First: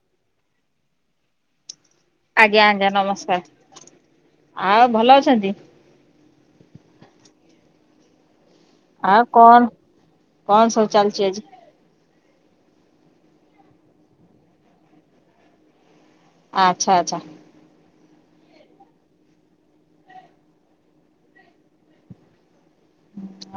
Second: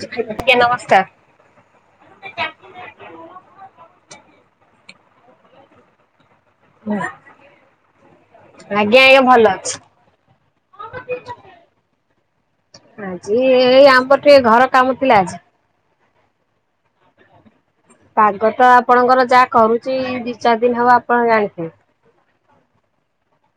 ଆଜ୍ଞା ନମସ୍କାର। ଆଜ୍ଞା ଆଜ୍ଞା ନମସ୍କାର। ଆଉ ଭଲ ଅଛନ୍ତି? ହୁଁ। ଆଉ କଣ କଣ ସବୁ ଚାଲିଛି ଆଜି? ଆଜି ଏଇ ଆମର ଟିକେ ଘର କାମଥିଲା ଆଜି। ଆଚ୍ଛା ଆଚ୍ଛା। ପାଗ ତ ଆପଣଙ୍କର ଯାହା କରୁଛି ଦି ଚାରି ଦିନ ହବ ଆପଣ ଜାଣିଥିବେ।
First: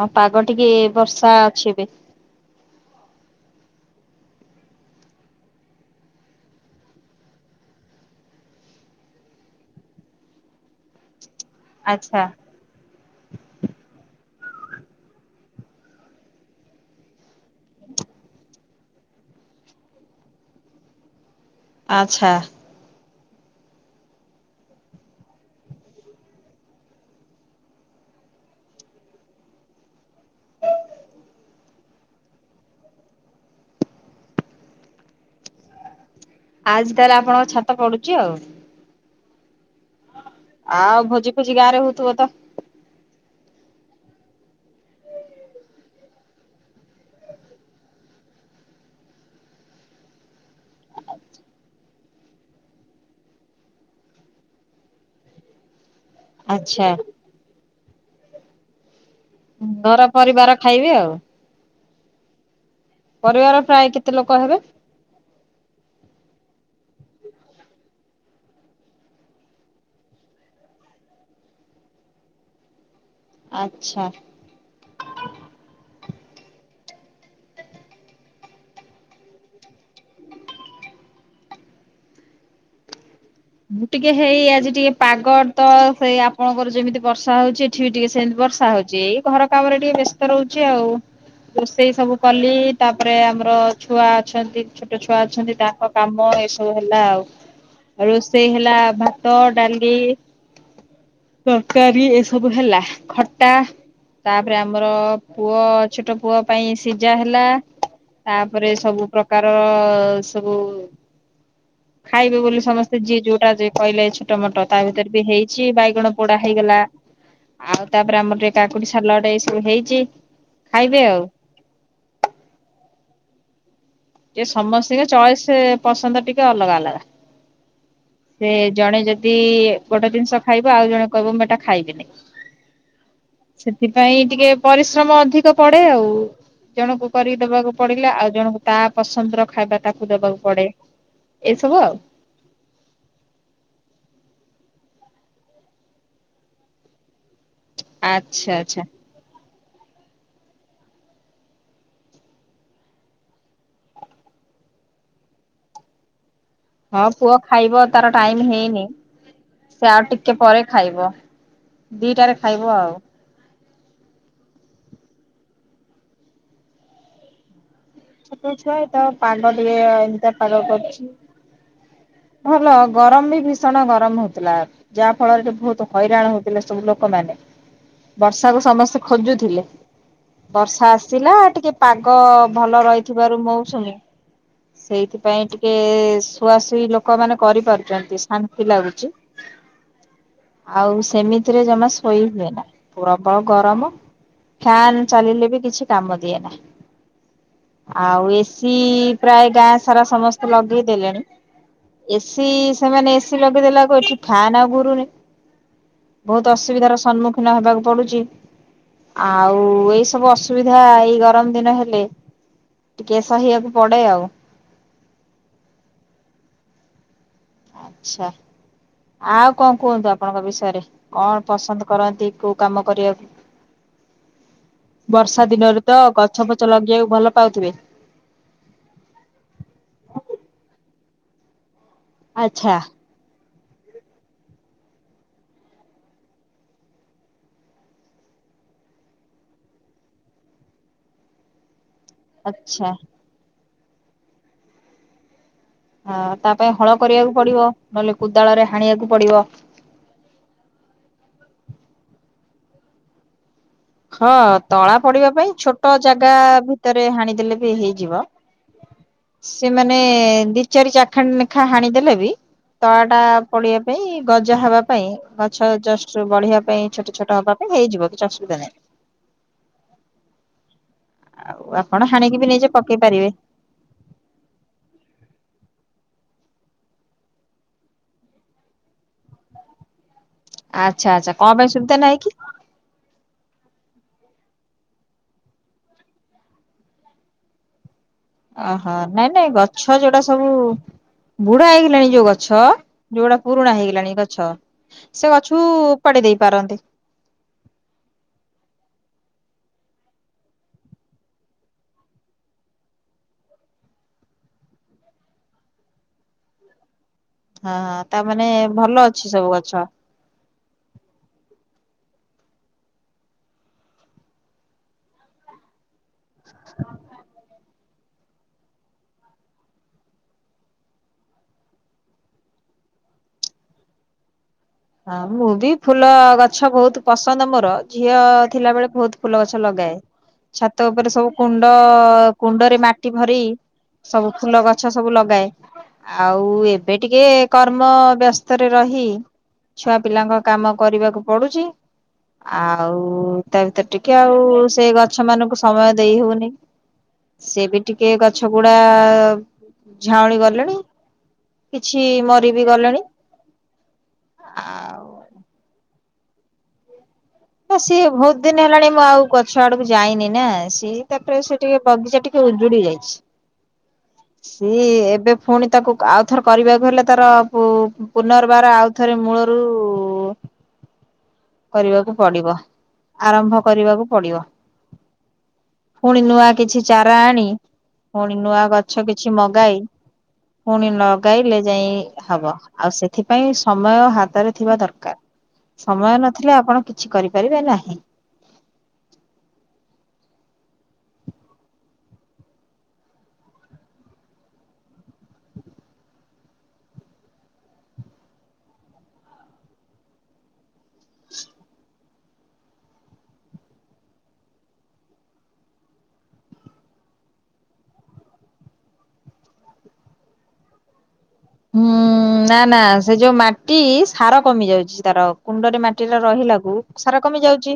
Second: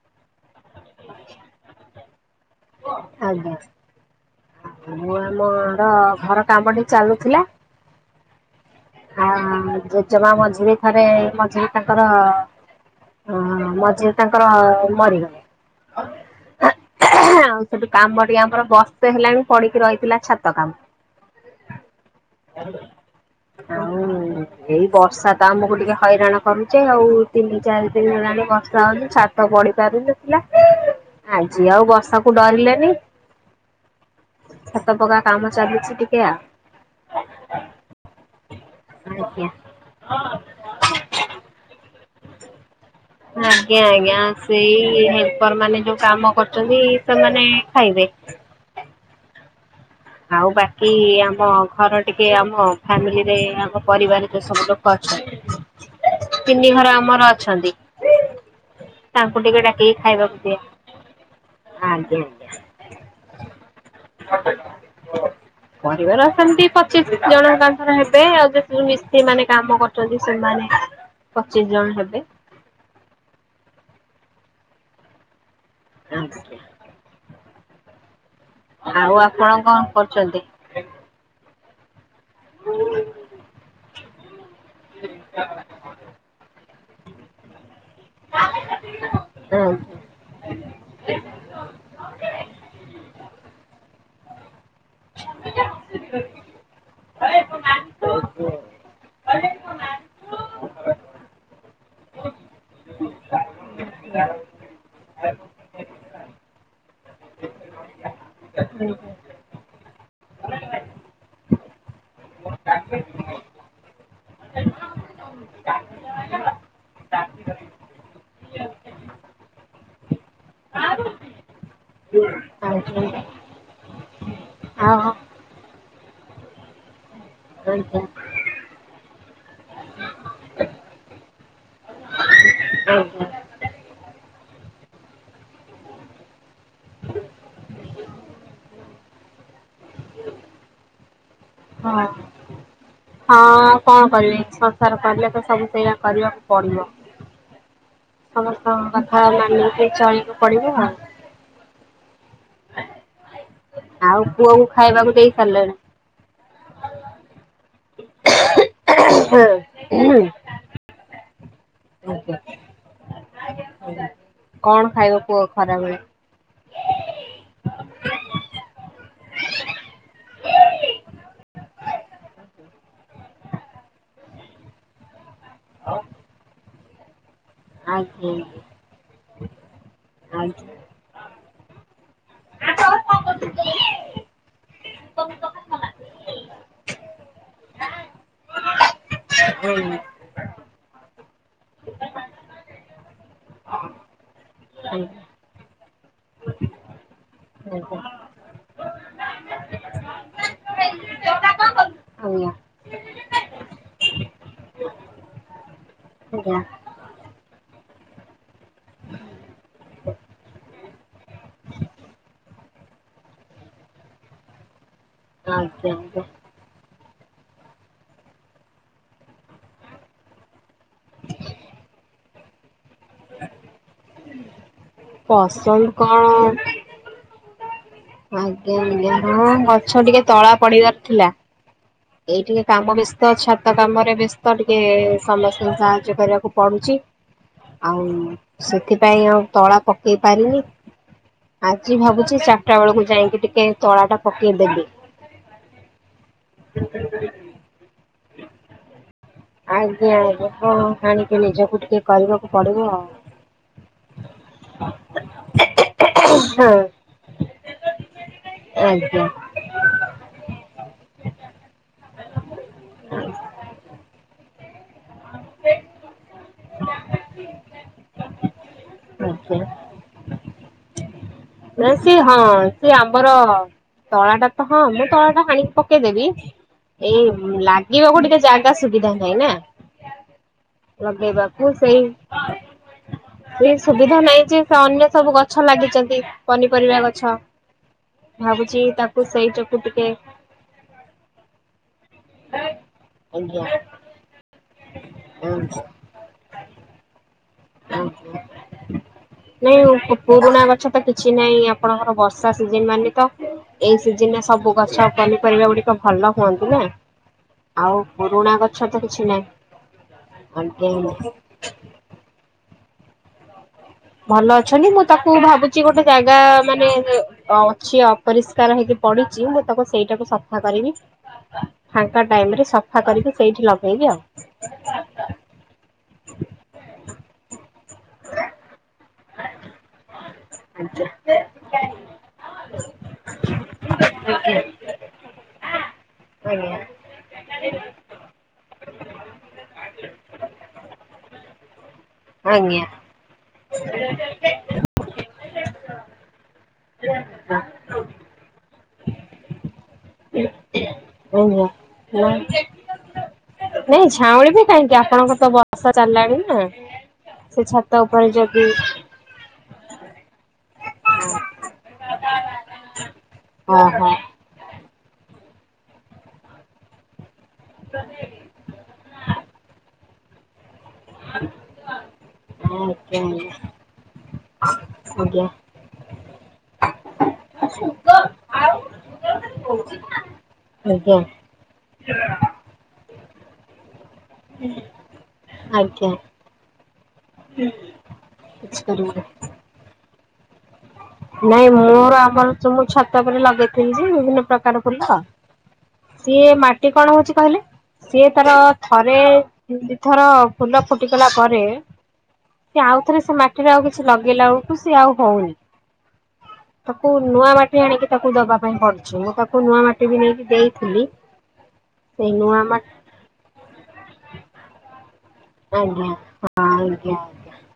ହଁ ପାଗ ଟିକେ ବର୍ଷା ଅଛି ଏବେ। ଆଜ୍ଞା। ମୁଁ ଆମର ଘର କାମ ଟି ଚାଲୁଥିଲା। ହଁ ଜେଜେମା ମଝିରେ ଥରେ ମଝି ତାଙ୍କର ଆଚ୍ଛା ଅ ମଝିରେ ତାଙ୍କର ମରିଗଲେ। ଆଉ ସେଠୁ କାମ ଟି ଆମର ବର୍ଷେ ହେଲାଣି ପଡିକି ରହିଥିଲା ଛାତ କାମ। ଆଚ୍ଛା। ଆଉ। ଏଇ ବର୍ଷା ତ ଆମକୁ ଟିକେ ହଇରାଣ କରୁଛେ ଆଉ ତିନି ଚାରି ଦିନ ହେଲାଣି ବର୍ଷା ହଉଛି ଛା ତ ପଡି ପାରୁନଥିଲା ଆଜି ଆଉ ବର୍ଷା। କୁ ଡରିଲେନି ଛାତ ପକା କାମ ଚାଲିଛି ଟିକେ ଆ ଆଜି ତାହେଲେ ଆପଣଙ୍କ ଛାତ ପଡୁଛି ଆଉ। ଆଜ୍ଞା। ଆଉ ଭୋଜି ଫୋଜି ଗାଁ ରେ ହଉଥିବ ତ? ଆଜ୍ଞା ଆଜ୍ଞା ସେଇ ହେଲ୍ପର ମାନେ ଯୋଉ କାମ କରୁଛନ୍ତି ସେମାନେ ଖାଇବେ। ଆଉ ବାକି ଆମ ଘର ଟିକେ ଆମ ଫ୍ୟାମିଲିରେ ଆମ ପରିବାରରେ ଯୋଉ ସବୁ ଲୋକ ଅଛ ତିନି ଆଚ୍ଛା ଘର ଆମର ଅଛନ୍ତି। ତାଙ୍କୁ ଟିକେ ଡାକିକି ଘର ଖାଇବାକୁ ପରିବାର ଦିଏ ଖାଇବେ ଆଉ। ଆଜ୍ଞା। ପରିବାର ପ୍ରାୟ କେତେ ଲୋକ ହେବେ? ହଁ। ପରିବାର ସେମତି ପଚିଶ ଜଣଙ୍କାଙ୍କର ହେବେ ଆଉ ଯେତିକି ମିସ୍ତ୍ରୀ ମାନେ କାମ କରୁଛନ୍ତି ସେମାନେ ପଚିଶ ଜଣ ହେବେ। ଆଚ୍ଛା। [unintelligible] ଆଉ ଆପଣ କଣ କରୁଛନ୍ତି? [inaudible] ମୁଁ ଟିକେ ହେଇ ଆଜି ଟିକେ ପାଗତ ତ ସେଇ ଆପଣଙ୍କର ଯେମିତି ବର୍ଷା ହଉଛି। ଏଠି ଟିକେ ସେମିତି ବର୍ଷା ହଉଛି ଘର କାମରେ ଟିକେ ବେସ ସ୍ତ ରହୁଛି ଆଉ ରୋଷେଇ ସବୁ କଲି ତାପରେ ଆମର ଛୁଆ ଅଛନ୍ତି ଛୋଟ ଛୁଆ ଅଛନ୍ତି ତାଙ୍କ କାମ ଏ ସବୁ ହେଲା ଆଉ। ଆଉ ରୋଷେଇ ହେଲା ଭାତ ଡାଲି। ତରକାରୀ ଏ ସବୁ ହେଲା ଖଟା। ତାପରେ ଆମର ପୁଅ ଛୋଟ ପୁଅ ପାଇଁ ସିଝା ହେଲା। ତାପରେ ସବୁ ପ୍ରକାର ସବୁ ଖାଇବେ ବୋଲି ସମସ୍ତେ ଯିଏ ଯୋଉଟା ଯ କହିଲେ ଛୋଟ ମୋଟ ତା ଭିତରେ ବି ହେଇଛି ବାଇଗଣ ପୋଡ଼ା ହେଇଗଲା। ଆଉ ତାପରେ ଆମର ଟିକେ କାକୁଡ଼ି ସାଲଡ ଏଇ ସବୁ ହେଇଛି ଖାଇବେ ଆଉ। [unintelligible] ଯେ ସମସ୍ତଙ୍କ ହଁ ଚଏସ୍ ପସନ୍ଦ ଟିକେ ଅଲଗା ଅଲଗା। ଆ ହ। ସେ ଜଣେ ଯଦି ଗୋଟେ ଜିନିଷ ଖାଇବ ଆଉ ଜଣେ କହିବ ମୁଁ ଏଟା ଖାଇବିନି। ଓ ହ। ସେଥିପାଇଁ ଟିକେ ପରିଶ୍ରମ ଅଧିକ ପଡ଼େ ଆଉ। ଜଣକୁ କରିକି ଦବାକୁ ପଡ଼ିଲା ଆଉ ଜଣଙ୍କୁ ତା ପସନ୍ଦର ଖାଇବା ତାକୁ ଦବାକୁ ପଡ଼େ। ହଁ। ହଁ କଣ କରିବେ ସଂସାର କହୀଲେ ତ ସବୁ ସେଇଆ କରିବାକୁ ପଡ଼ିବ। ଆଚ୍ଛା ଆଚ୍ଛା ସମସ୍ତଙ୍କ କଥା ମାନିକି ଚଳବାକୁ ପଡ଼ିବ ଆଉ। ଆଉ ପୁଅ କୁ ଖାଇବାକୁ ଦେଇ ସାରିଲଣି। ହଁ ପୁଅ ଖାଇବ ତାର ଟାଇମ ହେଇନି ସେ ଆଉ ଟିକେ ପରେ ଖାଇବ। ଦିଇଟାରେ ଖାଇବ ଆଉ। କଣ ଖାଇବ ପୁଅ ଖରାବେଳେ? ଛୋଟ ଛୁଆ ଏ ତ ପାଗ ଟିକେ ଏମିତିଆ ପାଗ କରିଛି। ଭଲ ଗରମ ବି ଭୀଷଣ ଗରମ ହଉଥିଲା। ଯାହା ଫଳରେ ଏଠି ବହୁତ ହଇରାଣ ହଉଥିଲେ ସବୁ ଲୋକମାନେ ବର୍ଷାକୁ ସମସ୍ତେ ଖୋଜୁଥିଲେ। ବର୍ଷା ଆସିଲା ଟିକେ ପାଗ ଭଲ ରହିଥିବାରୁ ମୌସୁମୀ ସେଇଥିପାଇଁ ଟିକେ ଶୁଆ ଶୁଇ ଲୋକ ମାନେ କରିପାରୁଛନ୍ତି ଶାନ୍ତି ଲାଗୁଛି। ହୁଁ। ଆଉ ସେମିତିରେ ଜମା ଶୋଇ ହୁଏନା ପ୍ରବଳ ଗରମ। ଫ୍ୟାାନ ଚାଲିଲେ ବି କିଛି କାମ ଦିଏ ନା। ଆଉ ଏସିି ପ୍ରାୟ ଗାଁ ସାରା ସମସ୍ତ ତେ ଲଗେଇଦେଲେଣି ଏସିି ସେମାନେ ଏସ ଲଗେଇଦେଲା ବେଳକୁ ଏଠି ଫ୍ୟାନ୍ ଆଉ ଘୁରୁନି ବହୁତ ଅସୁବିଧା ର ସମ୍ମୁ ଖିନ ହବାକୁ ପଡୁଛି ଆଉ ଏଇ ସବୁ ଅସୁବିଧା ଏଇ ଗରମ ଦିନ ହେଲେ ଟିକେ ସହିବାକୁ ପଡ଼େ ଆଉ। ଆଜ୍ଞା ଆଜ୍ଞା। ଆଚ୍ଛା। ଆଉ କଣ କୁହନ୍ତୁ ଆପଣଙ୍କ ବିଷୟରେ କଣ ପସନ୍ଦ କରନ୍ତି କୋଉ କାମ କରିବାକୁ? ବର୍ଷା ଦିନରେ ପସନ୍ଦ ତ କଣ ଗଛ ଫଛ ଲଗେଇବାକୁ ଭଲ ପାଉଥିବେ? ଆଜ୍ଞା ଆଜ୍ଞା ହଁ ଗଛ ଟିକେ ତଳା ପଡିବାର ଥିଲା ଏଇ ଟିକେ ଆଚ୍ଛା। କାମ ବେସ ତ ଛାତ କାମରେ ବ୍ୟସ୍ତ ଟିକେ ସମସ୍ତଙ୍କୁ ସାହାଯ୍ୟ କରିବାକୁ ପଡୁଛି। ଆଉ ସେଥିପାଇଁ ଆଉ ତଳା ପକେଇ ପାରିନି ଆଜି ଭାବୁଛି। ଚାରିଟା ଆଚ୍ଛା ବେଳକୁ ଯାଇକି ଟିକେ ତଳା ଟା ପକେଇଦେବି। ହଁ ତା ପାଇଁ ହଳ କରିବାକୁ ପଡିବ ନହେଲେ କୋଦାଳରେ ହାଣିବାକୁ ପଡିବ। ଆଜ୍ଞା କଣ ଆାଣିକି ନିଜକୁ ଟିକେ କରିବାକୁ ପଡିବ ଆଉ। ହଁ ତଳା ପଡିବା ପାଇଁ ଛୋଟ ଜାଗା ହଁ ଭିତରେ ହାଣିଦେଲେ ବି ହେଇଯିବ। ଆଜ୍ଞା। ସେମାନେ ଦି ଚାରି ଚାଖାଣି ଲେଖା ହାଣିଦେଲେ ବି ତଳା ଟା ପଡିବା ପାଇଁ ଗଜା ହବା ପାଇଁ ଗଛ ଜଷ୍ଟ ବଢିବା ପାଇଁ ଛୋଟ ଛୋଟ ହବା ପାଇଁ ହେଇଯିବ କିଛି ଅସୁବିଧା ନାହିଁ ଆଛା। ଆଉ ନା ଆପଣ ସେ ହାଣିକି ହଁ ବି ନିଜେ ସେ ପକେଇ ପାରିବେ ଆମର ତଳା ଟା ତ ହଁ ମୁଁ ତଳା ଟା ହାଣିକି ପକେଇଦେବି ଏଇ ଲାଗିବାକୁ ଟିକେ ଜାଗା ସୁବିଧା ନାହିଁ ନା। ଆଚ୍ଛା ଆଚ୍ଛା କଣ ପାଇଁ ଲଗେଇବାକୁ ସୁବିଧା ସେଇ ନାହିଁ କି ଏ ସୁବିଧା ନାହିଁ ଯେ ସେ ଅନ୍ୟ ସବୁ ଗଛ ଲାଗିଛନ୍ତି ପନିପରିବା ଗଛ। ଭାବୁଛି ଓହୋ ତାକୁ ନାଇଁ ନାଇଁ ସେଇଟାକୁ ଗଛ ଟିକେ ଯୋଉଟା ସବୁ ବୁଢା ହେଇଗଲାଣି ଯୋଉ ଗଛ ଯୋଉଗୁଡା ଆଜ୍ଞା ପୁରୁଣା ହେଇଗଲାଣି ଗଛ। ସେ ଗଛକୁ ଆଜ୍ଞା ଉପାଡି ଦେଇ ପାରନ୍ତି। ଓ ହୋ। ନାଇଁ ପୁରୁଣା ଗଛ ତ କିଛି ନାହିଁ ଆପଣଙ୍କର ବର୍ଷା ସିଜିନ୍ ମାନେ ତ ଏଇ ସିଜିନରେ ସବୁ ଗଛ ପନିପରିବା ଗୁଡିକ ଭଲ ହୁଅନ୍ତି ନା। ହଁ ଆଉ ତାମାନେ ପୁରୁଣା ଗଛ ଭଲ ତ ଅଛି କିଛି ସବୁ ଗଛ ନାହିଁ। ଆଜ୍ଞା। ଭଲ ଅଛନ୍ତି ମୁଁ ତାକୁ ଭାବୁଛି ଗୋଟେ ଜାଗା ମାନେ ଅ କି ଅପରିଷ୍କାର ହେଇକି ପଡିଛି ମୁଁ ତାକୁ ସେଇଟାକୁ ସଫା କରିବି। ଫାଙ୍କା ଟାଇମ ରେ ସଫା କରିକି ସେଇଠି ଲଗେଇକି ଆଉ ହଁ ମୁଁ ବି ଫୁଲ ଗଛ ବହୁତ ପସନ୍ଦ ମୋର ଝିଅ ଥିଲା ବଳେ ବହୁତ ଫୁଲ ଗଛ ଲଗାଏ। ଛାତ ଆଜ୍ଞା ଉପରେ ସବୁ କୁଣ୍ଡ କୁଣ୍ଡରେ ମାଟି ଭରି ସବୁ ଫୁଲ ଗଛ ସବୁ ଲଗାଏ। ଆଉ ଏବେ ଟିକେ କର୍ମ ବ୍ୟସ୍ତରେ ରହି ଛୁଆ ପିଲାଙ୍କ କାମ କରିବାକୁ ପଡୁଛି ଆଜ୍ଞା ଆଉ ତା ଭିତରେ ଟିକେ ଆଉ ସେ ଗଛ ମାନଙ୍କୁ ସମୟ ଦେଇ ହଉନି ସେ ବି ଟିକେ ଗଛ ଗୁଡା ଝାଉଳି ଗଲେଣି ଆଜ୍ଞା କିଛି ମରିବି ଗଲେଣି। ଆଜ୍ଞା ନାଇଁ ଝାଉଁଳିବେ କାହିଁକି ଆଉ ଆପଣଙ୍କର ତ ବର୍ଷା ଚାଲିଲାଣି ନା। ସେ ତ ଛାତ ସିଏ ଉପରେ ବହୁତ ଦିନ ଯଦି ହେଲାଣି ମୁଁ ଆଉ ଗ ଛ ଆଡକୁ ଯାଇନି ନା ସି ତାପରେ ସେ ଟିକେ ବଗିଚା ଟିକେ ଉଜୁଡି ଯାଇଛି। ଓ ହୋ‌। ସିଏ ଏବେ ପୁଣି ତାକୁ ଆଉ ଥର କରିବାକୁ ହେଲେ ତାର ପୁ ପୁନର୍ ତାର ଆଉଥରେ ମୂଳରୁ କରିବାକୁ ପଡିବ ଆଜ୍ଞା ଆରମ୍ଭ କରିବାକୁ ପଡିବ ଆଜ୍ଞା ଆଜ୍ଞା ପୁଣି ନୂଆ କିଛି ଚାରା ଆଣି ପୁଣି ନୂଆ ଗଛ କିଛି ମଗାଇ ପୁଣି ଆଜ୍ଞା ଲଗାଇଲେ ଯାଇ ହବ। ଆଉ ସେଥିପାଇଁ ସମୟ ହାତରେ ଥିବା ଦରକାର ଆଜ୍ଞା ସମୟ ନଥିଲେ ଆପଣ କି କରିପାରିବା ନାହିଁ। କିଛି କରିବୁନି। ନାଇଁ ମୋର ଆମର ତ ମୁଁ ଛାତ ଉପରେ ଲଗେଇଥିଲି ଯେ ବିଭିନ୍ନ ପ୍ରକାର ଫୁଲ ସିଏ ମାଟି କଣ ହଉଛି କହିଲେ ସିଏ ତାର ଥରେ ଦି ଥର ଫୁଲ ଫୁ ଫୁଟି ଗଲା ପରେ ସିଏ ଆଉ ଥରେ ସେ ମାଟିରେ ଆଉ କିଛି ଲଗେଇଲା ବେଳକୁ ସିଏ ଆଉ ହଉନି। ତାକୁ ନୂଆ ମାଟି ଆଣିକି ତାକୁ ଦବା ପାଇଁ ପଡ଼ୁଛି ମୁଁ ତାକୁ ନୂଆ ମାଟି ବି ନେଇକି ଦେଇଥିଲି ହୁଁ ସେଇ ନା ନୂଆ ନା ମାଟି ସେ ଯୋଉ ମାଟି ସାର କମି ଯାଉଛି ତାର। କୁଣ୍ଡରେ ମାଟି ଆଜ୍ଞା ଟା ହଁ ରହିଲାକୁ ଆଜ୍ଞା ସାର କମି ଯାଉଛି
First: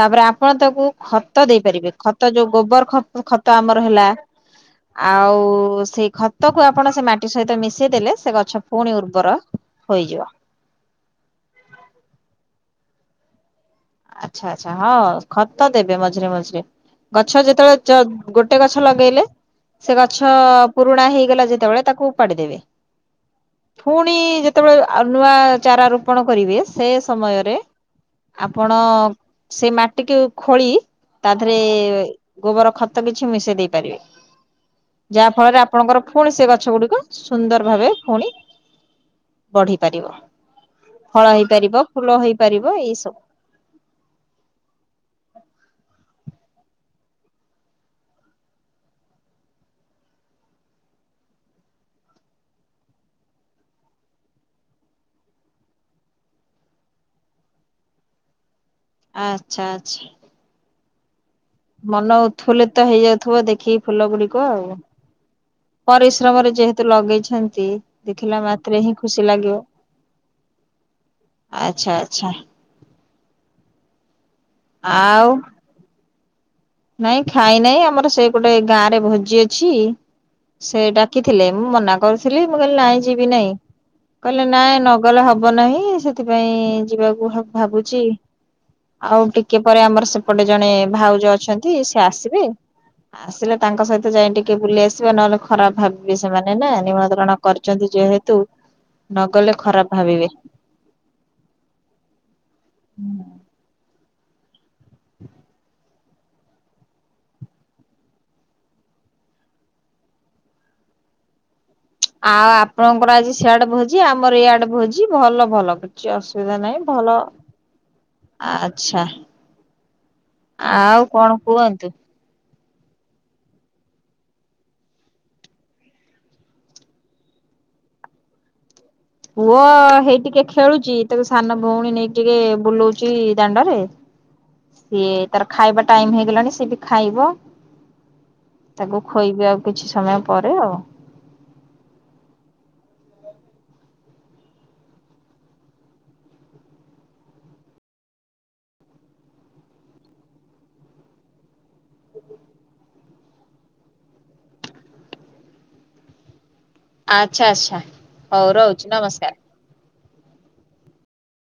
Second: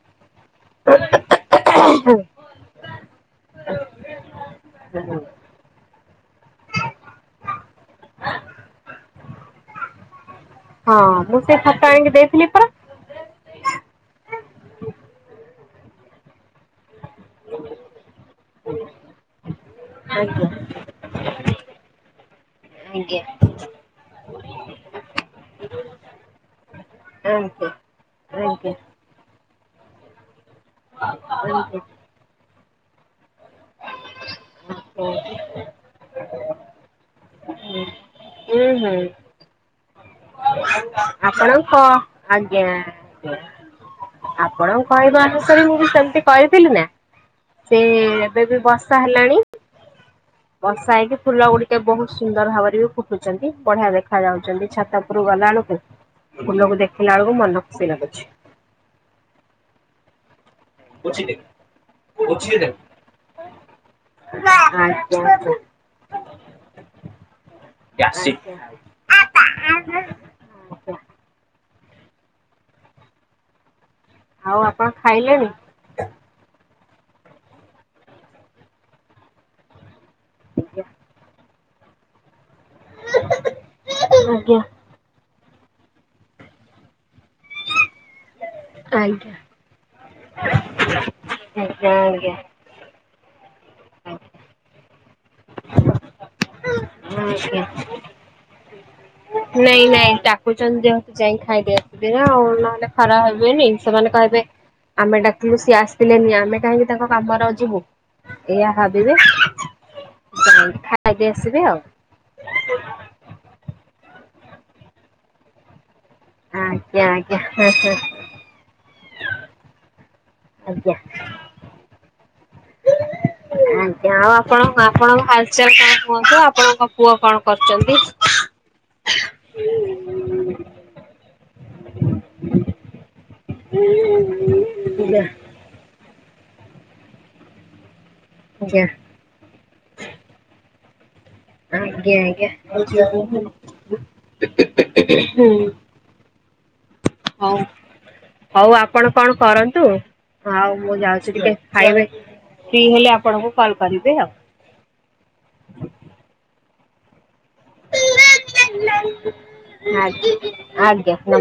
ତାପରେ ଆପଣ ତାକୁ ଖତ ଦେଇପାରିବେ ଖତ ଯୋଉ ଗୋବର ଖତ ଆମର ହେଲା ଆଜ୍ଞା ଆଉ ସେଇ ଖତ କୁ ଆପଣ ସେ ମାଟି ସହିତ ମିଶେ ମିଶେଇ ଦେଲେ ସେ ଗଛ ପୁଣି ଉର୍ବର ହୋଇଯିବ। ହଁ ମୁଁ ସେ ଖତ ଆଣିକି ଦେଇଥିଲି ପରା। ଆଚ୍ଛା ଆଚ୍ଛା ହଁ ଖତ ଦେବେ ମଝିରେ ମଝିରେ। ଗଛ ଯେତେବେଳେ ଯ ଗୋଟେ ଗଛ ଲଗେଇଲେ ସେ ଗଛ ଆଜ୍ଞା ପୁରୁଣା ହେଇଗଲା ଯେତେବେଳେ ତାକୁ ଉପାଡ଼ି ଦେବେ। ଆଜ୍ଞା। ପୁଣି ଯେତେବେଳେ ନୂଆ ଚାରା ରୋପଣ କରିବେ ସେ ସମୟରେ ଆଜ୍ଞା ଆପଣ ଆଜ୍ଞା ସେ ମାଟିକୁ ଖୋଳି ତା ଦେହରେ ଆଜ୍ଞା ଗୋବର ଖତ କିଛି ମିଶେଇ ଦେଇ ପାରିବେ ଯାହା ହୁଁ ଫଳରେ ଆପଣଙ୍କର ପୁଣି ସେ ଗଛ ଗୁଡି଼କ ସୁନ୍ଦର ଭାବେ ପୁଣି ହୁଁ ବଢି଼ ପାରିବ। ଫଳ ଆପଣଙ୍କ ହେଇପାରିବ ଫୁଲ ଆଜ୍ଞା। ହେଇପାରିବ ଏଇ ସବୁ ଆପଣଙ୍କ କହିବା ଅନୁସାରେ ମୁଁ ବି ସେମିତି କହିଥିଲି ନା, ସେ ଏବେ ବି ବର୍ଷା ହେଲାଣି ବର୍ଷା ହେଇକି ଫୁଲ ଗୁଡ଼ିକ ବହୁତ ସୁନ୍ଦର ଭାବରେ ବି ଫୁଟୁଛନ୍ତି, ବଢ଼ିଆ ଦେଖା ଯାଉଛନ୍ତି ଛାତ ଉପୁରୁକୁ ଗଲା ବେଳକୁ ଫୁଲକୁ ଦେଖିଲା ବେଳକୁ ମନ ଖୁସି ଲାଗୁଛି। ଆଚ୍ଛା ଆଚ୍ଛା। ବୁଝିଲେ? ମନ ଉତ୍ଫୁଲ୍ଲିତ ହେଇଯାଉଥିବ ଦେଖିକି ଫୁଲ ଗୁଡ଼ିକ ଆଉ। [unintelligible] ପରିଶ୍ରମରେ ଯେହେତୁ ଲଗେଇଛନ୍ତି ଦେଖିଲା ମାତ୍ରେ ହିଁ ଖୁସି ଲାଗିବ। ହଁ। ଆଚ୍ଛା ଆଚ୍ଛା। ଆଉ ଆପଣ ଆଉ ଖାଇଲେଣି? ନାଇଁ ଖାଇ ନାହିଁ ଆମର ସେ ଗୋଟେ ଗାଁରେ ଭୋଜି ଅଛି ସେ ଡାକିଥିଲେ ମୁଁ ମନା କରୁଥିଲି ମୁଁ କହିଲି ନାଇଁ ଯିବି ନାଇଁ କହିଲେ ଆଜ୍ଞା ନାଇଁ ନ ଗଲେ ହବ ନାହିଁ ସେଥିପାଇଁ ଯିବାକୁ ହ ଭାବୁଛି ଆଉ ଆଜ୍ଞା ଟିକେ ପରେ ଆମର ସେପଟେ ଜଣେ ଭାଉଜ ଅଛନ୍ତି ଆଜ୍ଞା ସେ ଆଜ୍ଞା ଆସିବେ ଆସିଲେ ତାଙ୍କ ସହିତ ଯାଇ ଟିକେ ବୁଲି ଆସିବା ନହେଲେ ଖରାପ ଭାବି ବେ ସେମାନେ ନା ନିମନ୍ତ୍ରଣ ଆଜ୍ଞା। କରିଛନ୍ତି ଯେହେତୁ ନଗଲେ ନାଇଁ ଖରାପ ନାଇଁ ଭାବିବେ। ଡାକୁଛନ୍ତି ଯେହେତୁ ଯାଇ ଖାଇଦେଇ ଆସିବେନା ଆଉ ନହେଲେ ଖରାପ ଭାବି ବେନି ସେମାନେ କହିବେ ଆମେ ଡାକିଲୁ ସିଏ ଆସିଲେନି ଆମେ କାହିଁକି ତାଙ୍କ କାମରେ ଯିବୁ? ଏଇଆ ଭାବିବେ ଯାଇକି ଖାଇଦେଇ ଆସିବେ ଆଉ। ଆଉ ଆପଣଙ୍କର ଆଜି ସିଆଡ଼େ ଭୋଜି ଆମର ଇଆଡ଼େ ଭୋଜି ଭଲ ଭଲ କିଛି ଅସୁ ସୁବିଧା ନାହିଁ ଆଜ୍ଞା ଭଲ ଆଜ୍ଞା ହଁ ହଁ ଆଚ୍ଛା। ଆଜ୍ଞା ଆଉ କଣ କୁହନ୍ତୁ? [inaudible] ଆଜ୍ଞା ଆଉ ଆପଣ ଆପଣଙ୍କ ହାଲଚାଲ କଣ କୁହନ୍ତୁ ଆପଣଙ୍କ ପୁଅ କଣ କରୁଛନ୍ତି? ପୁଅ ହେଇ ଟିକେ ଖେଳୁଛି ତାକୁ ସାନ ଭଉଣୀ ନେଇକି ଟିକେ ବୁଲ ଉଛି ଦାଣ୍ଡରେ ସିଏ ଆଜ୍ଞା ତାର ଖାଇବା ଟାଇମ ହେଇଗଲାଣି ସିଏ ବି ଖାଇବ ତାକୁ ଖୋଇବି ଆଉ କିଛି ସମୟ ପରେ ଆଉ। ଆଜ୍ଞା ଆଜ୍ଞା ହୁଁ। ହଉ। ହଉ ଆପଣ କଣ କରନ୍ତୁ ଆଉ ମୁଁ ଯାଉଛି ଟିକେ ଖାଇବେ। ଫ୍ରି ହେଲେ ଆପଣଙ୍କୁ କଲ୍ କରିବେ ଆଉ। ଆଚ୍ଛା ଆଚ୍ଛା ହଉ ରହୁଛି ନମସ୍କାର। ଆଜ୍ଞା ଆଜ୍ଞା ନମସ୍କାର।